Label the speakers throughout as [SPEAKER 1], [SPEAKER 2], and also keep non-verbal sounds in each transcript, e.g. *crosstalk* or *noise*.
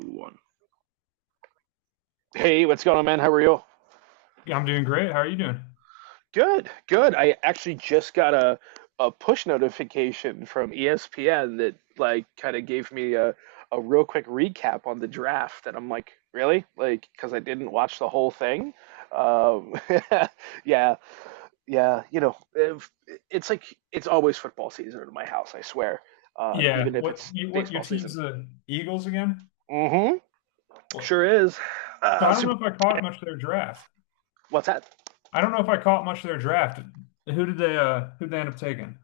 [SPEAKER 1] One. Hey, what's going on, man? How are you?
[SPEAKER 2] Yeah, I'm doing great. How are you doing?
[SPEAKER 1] Good, good. I actually just got a push notification from ESPN that like kind of gave me a real quick recap on the draft, and I'm like, really? Like, because I didn't watch the whole thing. Um, *laughs* yeah, yeah. You know, if, it's like it's always football season in my house. I swear,
[SPEAKER 2] Yeah.
[SPEAKER 1] even if
[SPEAKER 2] What
[SPEAKER 1] it's
[SPEAKER 2] you what your
[SPEAKER 1] baseball
[SPEAKER 2] team's
[SPEAKER 1] season.
[SPEAKER 2] the Eagles again?
[SPEAKER 1] Mm-hmm.
[SPEAKER 2] What?
[SPEAKER 1] Sure is.
[SPEAKER 2] So
[SPEAKER 1] Uh,
[SPEAKER 2] I don't
[SPEAKER 1] Super-
[SPEAKER 2] know if I caught much of their draft.
[SPEAKER 1] what's that?
[SPEAKER 2] I don't know if I caught much of their draft. Who they end up taking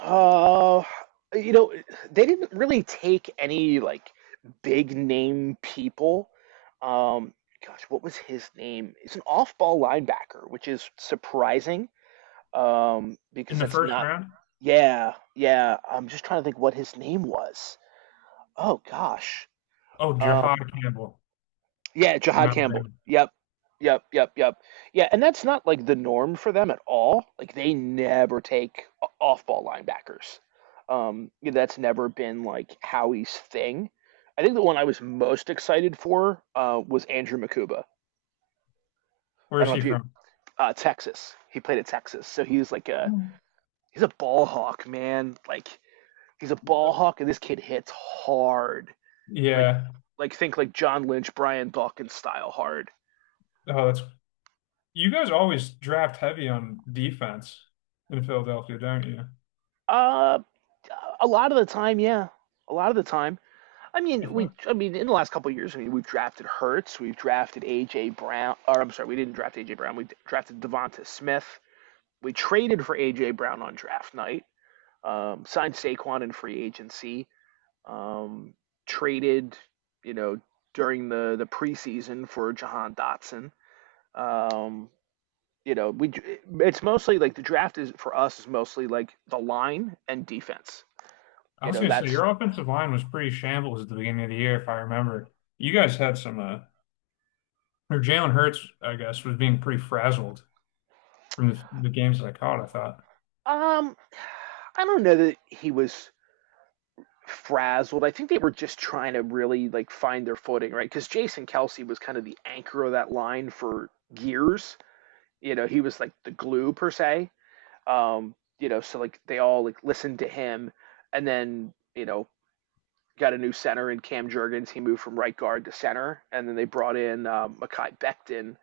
[SPEAKER 1] Uh, you know, they didn't really take any like big name people. Um, gosh, what was his name? It's an off-ball linebacker, which is surprising.
[SPEAKER 2] in
[SPEAKER 1] Because
[SPEAKER 2] the
[SPEAKER 1] that's
[SPEAKER 2] first
[SPEAKER 1] not.
[SPEAKER 2] round?
[SPEAKER 1] Yeah, yeah. I'm just trying to think what his name was. Oh gosh.
[SPEAKER 2] Oh,
[SPEAKER 1] uh,
[SPEAKER 2] Jahad Campbell
[SPEAKER 1] yeah,
[SPEAKER 2] from
[SPEAKER 1] Jahad Campbell.
[SPEAKER 2] Alabama.
[SPEAKER 1] Yep. Yep, yep, yep. Yeah, and that's not like the norm for them at all. Like they never take off-ball linebackers. Yeah, that's never been like Howie's thing. I think the one I was most excited for was Andrew Makuba.
[SPEAKER 2] Where
[SPEAKER 1] I don't
[SPEAKER 2] is
[SPEAKER 1] know
[SPEAKER 2] he
[SPEAKER 1] if you
[SPEAKER 2] from?
[SPEAKER 1] Texas. He played at Texas, so he was like
[SPEAKER 2] I
[SPEAKER 1] a
[SPEAKER 2] don't-
[SPEAKER 1] he's a ball hawk, man. Like he's a ball hawk, and this kid hits hard. Like
[SPEAKER 2] Yeah.
[SPEAKER 1] like think like John Lynch, Brian Dawkins style hard.
[SPEAKER 2] Oh, that's you guys always draft heavy on defense in Philadelphia, don't you?
[SPEAKER 1] Uh. A lot of the time, yeah. A lot of the time. I
[SPEAKER 2] I
[SPEAKER 1] mean, we.
[SPEAKER 2] thought-
[SPEAKER 1] I mean, in the last couple of years, I mean, we've drafted Hertz, we've drafted AJ Brown, or I'm sorry, we didn't draft AJ Brown. We drafted Devonta Smith. We traded for AJ Brown on draft night. Signed Saquon in free agency. Um, traded, you know, during the preseason for Jahan Dotson. Um, you know, we. It's mostly like the draft is for us is mostly like the line and defense.
[SPEAKER 2] I
[SPEAKER 1] You
[SPEAKER 2] was
[SPEAKER 1] know,
[SPEAKER 2] gonna say
[SPEAKER 1] that's
[SPEAKER 2] your offensive line was pretty shambles at the beginning of the year, if I remember. You guys had some. Or Jalen Hurts, I guess, was being pretty frazzled from the games that I caught, I thought.
[SPEAKER 1] um I don't know that he was frazzled. I think they were just trying to really like find their footing, right? Because Jason Kelsey was kind of the anchor of that line for years. You know, he was like the glue per se. You know, so like they all like listened to him, and then you know got a new center in Cam Jurgens. He moved from right guard to center, and then they brought in Makai Becton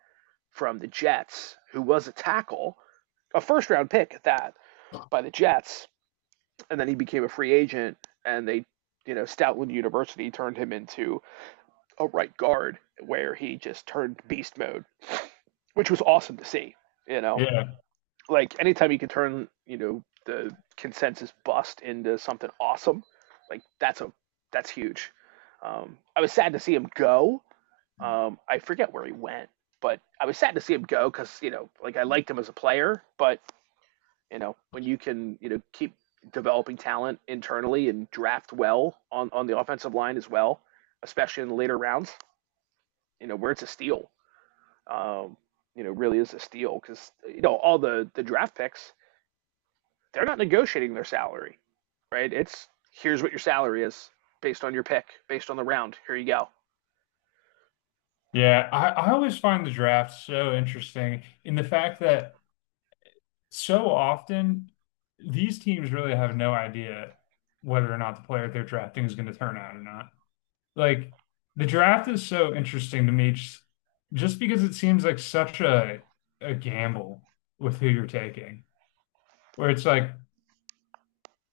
[SPEAKER 1] from the Jets, who was a tackle, a first round pick at that by the Jets and then he became a free agent, and they, you know, Stoutland University turned him into a right guard where he just turned beast mode, which was awesome to see. You know,
[SPEAKER 2] Yeah.
[SPEAKER 1] like anytime you can turn, you know, the consensus bust into something awesome, like that's huge. I was sad to see him go. I forget where he went, but I was sad to see him go because you know, like I liked him as a player, but you know, when you can, you know, keep developing talent internally and draft well on the offensive line as well, especially in the later rounds, you know, where it's a steal. Um, you know, really is a steal because, you know, all the draft picks, they're not negotiating their salary, right? It's here's what your salary is based on your pick, based on the round. Here you go.
[SPEAKER 2] Yeah. I always find the draft so interesting in the fact that so often these teams really have no idea whether or not the player they're drafting is going to turn out or not. Like the draft is so interesting to me just because it seems like such a gamble with who you're taking, where it's like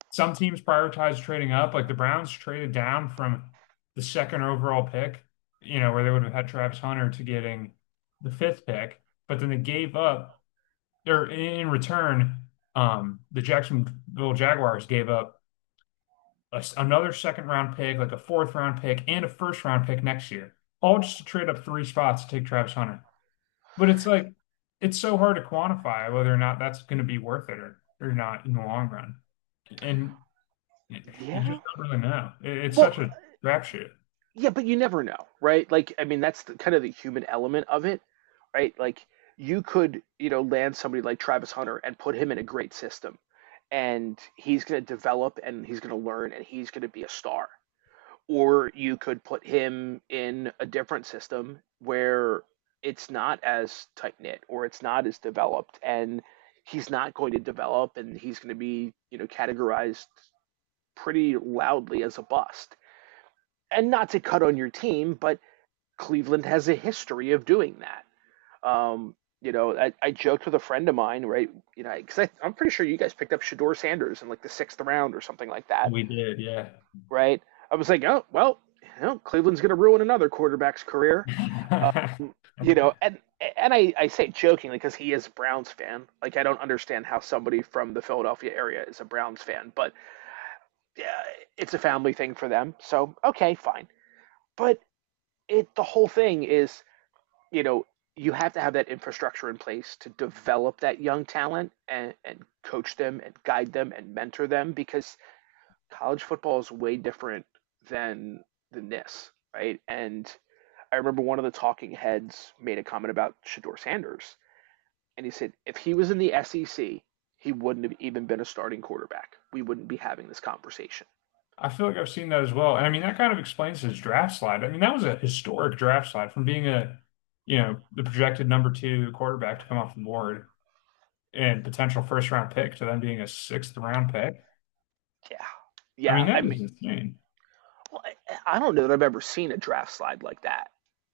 [SPEAKER 2] some teams prioritize trading up. Like the Browns traded down from the second overall pick, where they would have had Travis Hunter to getting the fifth pick, but then they gave up, or in return, the Jacksonville Jaguars gave up another second round pick, like a fourth round pick, and a first round pick next year, all just to trade up three spots to take Travis Hunter. But it's like, it's so hard to quantify whether or not that's going to be worth it or not in the long run. And you
[SPEAKER 1] Yeah.
[SPEAKER 2] just don't really know. It's
[SPEAKER 1] Well,
[SPEAKER 2] such a crapshoot.
[SPEAKER 1] yeah, but you never know, right? Like, I mean, that's the, kind of the human element of it, right? Like, you could, you know, land somebody like Travis Hunter and put him in a great system, and he's going to develop and he's going to learn and he's going to be a star. Or you could put him in a different system where it's not as tight knit or it's not as developed, and he's not going to develop and he's going to be, you know, categorized pretty loudly as a bust. And not to cut on your team, but Cleveland has a history of doing that. Um, you know, I joked with a friend of mine, right? You know, because I'm pretty sure you guys picked up Shador Sanders in like the sixth round or something like that,
[SPEAKER 2] We did, yeah.
[SPEAKER 1] right? I was like, oh, well, you know, Cleveland's going to ruin another quarterback's career,
[SPEAKER 2] *laughs*
[SPEAKER 1] you know, and and I say jokingly because he is a Browns fan. Like I don't understand how somebody from the Philadelphia area is a Browns fan, but yeah, it's a family thing for them. So okay, fine. But it the whole thing is you know, you have to have that infrastructure in place to develop that young talent and coach them and guide them and mentor them because college football is way different than than this, right? And I remember one of the talking heads made a comment about Shador Sanders, and he said if he was in the SEC, he wouldn't have even been a starting quarterback. We wouldn't be having this conversation.
[SPEAKER 2] I feel like I've seen that as well. And I mean, that kind of explains his draft slide. I mean, that was a historic draft slide from being the projected number two quarterback to come off the board and potential first round pick to then being a sixth round pick.
[SPEAKER 1] Yeah,
[SPEAKER 2] I mean,
[SPEAKER 1] yeah.
[SPEAKER 2] that is insane.
[SPEAKER 1] Well, I don't know that I've ever seen a draft slide like that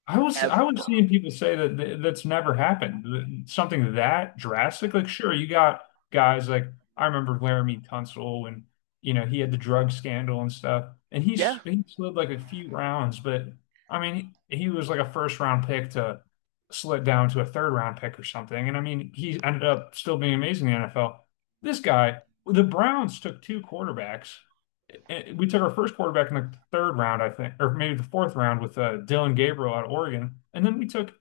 [SPEAKER 2] I was
[SPEAKER 1] ever.
[SPEAKER 2] I was seeing people say that th that's never happened. Something that drastic. Like, sure, you got guys like I remember Laramie Tunsil and he had the drug scandal and stuff, and he
[SPEAKER 1] Yeah,
[SPEAKER 2] s- he slid like a few rounds, but I mean he was like a first round pick to slid down to a third round pick or something, and I mean he ended up still being amazing in the NFL. This guy, the Browns took two quarterbacks we took our first quarterback in the third round, I think, or maybe the fourth round with Dylan Gabriel out of Oregon. And then we took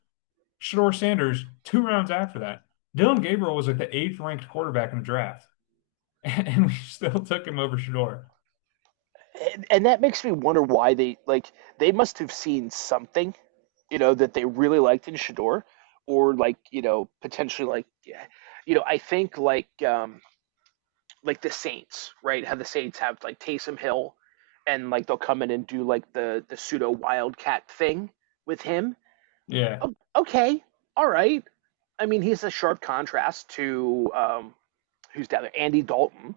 [SPEAKER 2] Shador Sanders two rounds after that. Dylan Gabriel was like the eighth ranked quarterback in the draft, *laughs* and we still took him over Shador.
[SPEAKER 1] and that makes me wonder why they like they must have seen something you know that they really liked in Shador, or like you know potentially like yeah, you know I think like like the Saints right how the Saints have like Taysom Hill, and like they'll come in and do like the pseudo wildcat thing with him.
[SPEAKER 2] Yeah,
[SPEAKER 1] Okay, all right. I mean he's a sharp contrast to who's down there, Andy Dalton,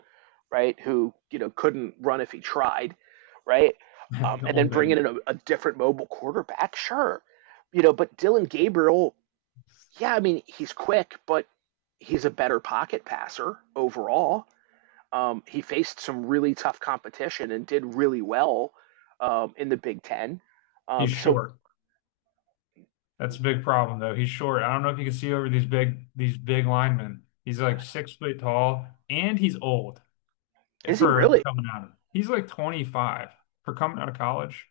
[SPEAKER 1] right, who you know couldn't run if he tried, right,
[SPEAKER 2] *laughs* the
[SPEAKER 1] and then
[SPEAKER 2] old
[SPEAKER 1] bringing
[SPEAKER 2] England.
[SPEAKER 1] in a different mobile quarterback, sure, you know, but Dylan Gabriel, yeah, I mean he's quick, but he's a better pocket passer overall. He faced some really tough competition and did really well in the Big Ten.
[SPEAKER 2] He's
[SPEAKER 1] So
[SPEAKER 2] short. That's a big problem, though. He's short. I don't know if you can see over these big linemen. He's like 6 foot tall, and he's old
[SPEAKER 1] is he
[SPEAKER 2] for
[SPEAKER 1] really?
[SPEAKER 2] coming out of. He's like 25 for coming out of college.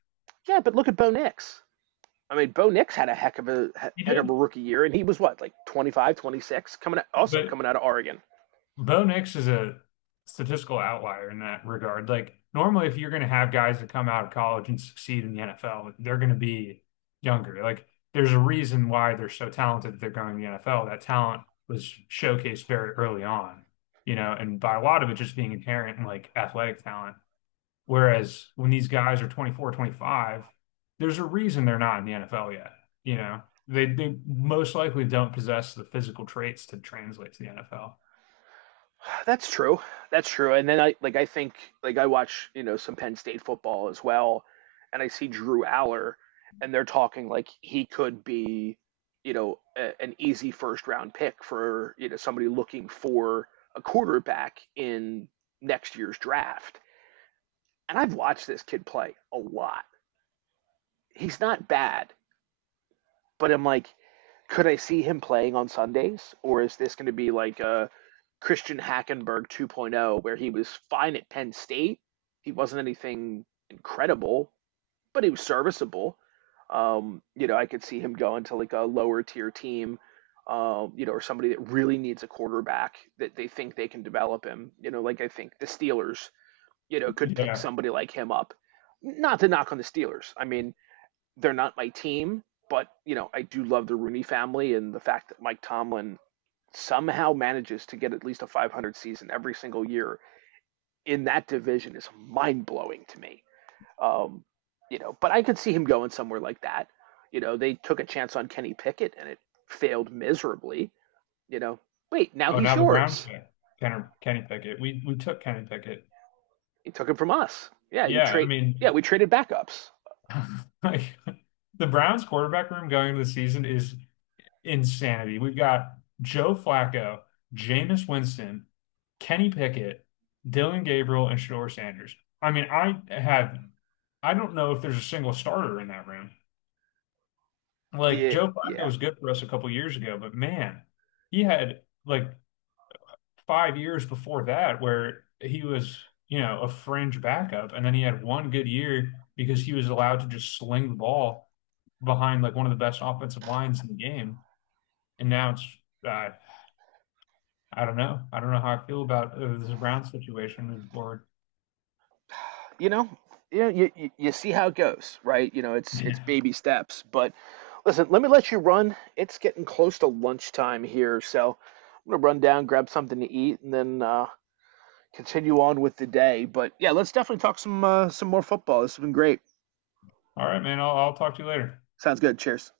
[SPEAKER 1] Yeah, but look at Bo Nix. I mean, Bo Nix had a
[SPEAKER 2] He
[SPEAKER 1] heck of a
[SPEAKER 2] did,
[SPEAKER 1] rookie year, and he was what like 25, 26, coming out, also
[SPEAKER 2] but
[SPEAKER 1] coming out of Oregon.
[SPEAKER 2] Bo Nix is a statistical outlier in that regard. Like normally, if you're going to have guys that come out of college and succeed in the NFL, they're going to be younger. Like there's a reason why they're so talented that they're going to the NFL. That talent was showcased very early on, and by a lot of it just being inherent in like athletic talent. Whereas when these guys are 24, 25, there's a reason they're not in the NFL yet. You know, they most likely don't possess the physical traits to translate to the NFL.
[SPEAKER 1] *sighs* That's true. That's true. And then I think I watch you know some Penn State football as well, and I see Drew Aller, and they're talking like he could be, you know, an easy first round pick for you know somebody looking for a quarterback in next year's draft. And I've watched this kid play a lot. He's not bad, but I'm like could I see him playing on Sundays, or is this going to be like a Christian Hackenberg 2.0, where he was fine at Penn State? He wasn't anything incredible, but he was serviceable. You know, I could see him going to like a lower tier team, you know, or somebody that really needs a quarterback that they think they can develop him. You know, like I think the Steelers, you know, could pick
[SPEAKER 2] Yeah.
[SPEAKER 1] somebody like him up. Not to knock on the Steelers. I mean, they're not my team, but you know, I do love the Rooney family and the fact that Mike Tomlin somehow manages to get at least a 500 season every single year in that division is mind blowing to me. Um, you know, but I could see him going somewhere like that. You know, they took a chance on Kenny Pickett and it failed miserably. You know, wait, now
[SPEAKER 2] Oh,
[SPEAKER 1] he's
[SPEAKER 2] now the Browns
[SPEAKER 1] yours.
[SPEAKER 2] got Kenny Pickett. We took Kenny Pickett.
[SPEAKER 1] He took him from us. Yeah, you
[SPEAKER 2] Yeah, I
[SPEAKER 1] trade.
[SPEAKER 2] mean,
[SPEAKER 1] Yeah, we traded backups.
[SPEAKER 2] *laughs* like the Browns quarterback room going into the season is insanity. We've got Joe Flacco, Jameis Winston, Kenny Pickett, Dylan Gabriel, and Shador Sanders. I mean, I don't know if there's a single starter in that room. Like
[SPEAKER 1] Yeah,
[SPEAKER 2] Joe Flacco
[SPEAKER 1] yeah.
[SPEAKER 2] was good for us a couple years ago, but man, he had like 5 years before that where he was a fringe backup. And then he had one good year because he was allowed to just sling the ball behind like one of the best offensive lines in the game. And now uh, I don't know. I don't know how I feel about this Brown situation moving forward. *laughs*
[SPEAKER 1] You know, you see how it goes, right? You know, it's
[SPEAKER 2] Yeah.
[SPEAKER 1] baby steps. But listen, let me let you run. It's getting close to lunchtime here, so I'm gonna run down, grab something to eat, and then continue on with the day. But yeah, let's definitely talk some more football. This has been great.
[SPEAKER 2] All right, man. I'll talk to you later.
[SPEAKER 1] Sounds good. Cheers.